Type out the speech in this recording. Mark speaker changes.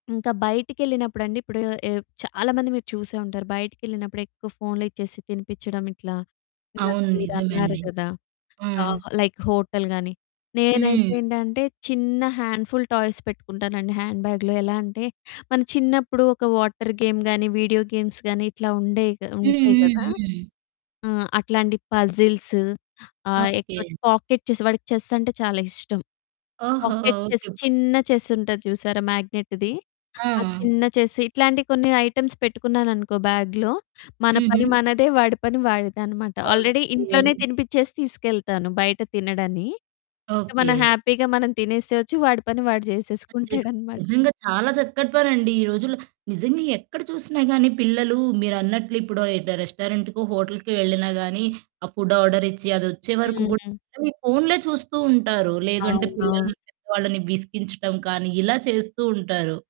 Speaker 1: ఇంకా బయటికెళ్ళినప్పుడండి ఇప్పుడు ఆహ్, చాలామంది మీరు చూసే ఉంటారు బయటికేళ్ళినప్పుడు ఎక్కువ ఫోన్‌లిచ్చేసి తినిపిచ్చడం ఇట్లా, ఇందాక
Speaker 2: అవును.
Speaker 1: మీరన్నారు
Speaker 2: నిజమండి.
Speaker 1: కదా!
Speaker 2: ఆ!
Speaker 1: ఆహ్, లైక్ హోటల్ గాని నేనైతే
Speaker 2: హ్మ్.
Speaker 1: ఏంటంటే చిన్న హ్యాండ్ఫుల్ టాయ్స్ పెట్టుకుంటానండి హ్యాండ్ బ్యాగ్‌లో. ఎలా అంటే మన చిన్నప్పుడు ఒక వాటర్ గేమ్ గానీ, వీడియో గేమ్స్ గానీ, ఇట్లా ఉండేయి
Speaker 2: హ్మ్.
Speaker 1: ఉంటాయి కదా!
Speaker 2: హ్మ్. హ్మ్.
Speaker 1: ఆ! అట్లాంటి పజిల్సు ఆహ్, ఎక్కువ
Speaker 2: ఓకే.
Speaker 1: పాకెట్ చెస్ వాడికి చెస్ అంటే చాలా ఇష్టం.
Speaker 2: ఓహో!
Speaker 1: Pocket chess
Speaker 2: okay. పా
Speaker 1: చిన్న చెస్ ఉంటది చూసారా? మ్యాగ్నెట్‌ది ఆ
Speaker 2: ఆ!
Speaker 1: చిన్న చెస్ ఇట్లాంటి కొన్ని ఐటెమ్స్ పెట్టుకున్నాను అనుకో బ్యాగ్‌లో. మన పని
Speaker 2: హుహు.
Speaker 1: మనదే, వాడి పని వాడిదనమాట. Already
Speaker 2: okay.
Speaker 1: ఇంట్లోనే తినిపించేసి తీసుకెళ్తాను. బయట తినడని, ఇక మనం
Speaker 2: ఓకే.
Speaker 1: హ్యాపీగా మనం తినేసేయచ్చు వాడి పని వాడు
Speaker 2: ఆహ్, చెస్
Speaker 1: చేసేసుకుంటాడనమాట.
Speaker 2: నిజంగా చాలా చక్కటి పనండి ఈ రోజుల్లో. నిజంగా ఎక్కడ చూసినా గాని పిల్లలు మీరన్నట్లు ఇప్పుడో డు రెస్టారెంట్‌కో హోటల్‌కో వెళ్ళినా గాని ఆ ఫుడ్ ఆర్డర్ ఇచ్చి అది వచ్చే వరకు కూడా
Speaker 1: హుహు.
Speaker 2: వాళ్ళు ఈ ఫోన్లే చూస్తూ ఉంటారు. లేదు అంటే
Speaker 1: అవునవును.
Speaker 2: పిల్లలు పెద్దవాళ్ళని విసిగించడం కానీ ఇలా చేస్తూ ఉంటారు.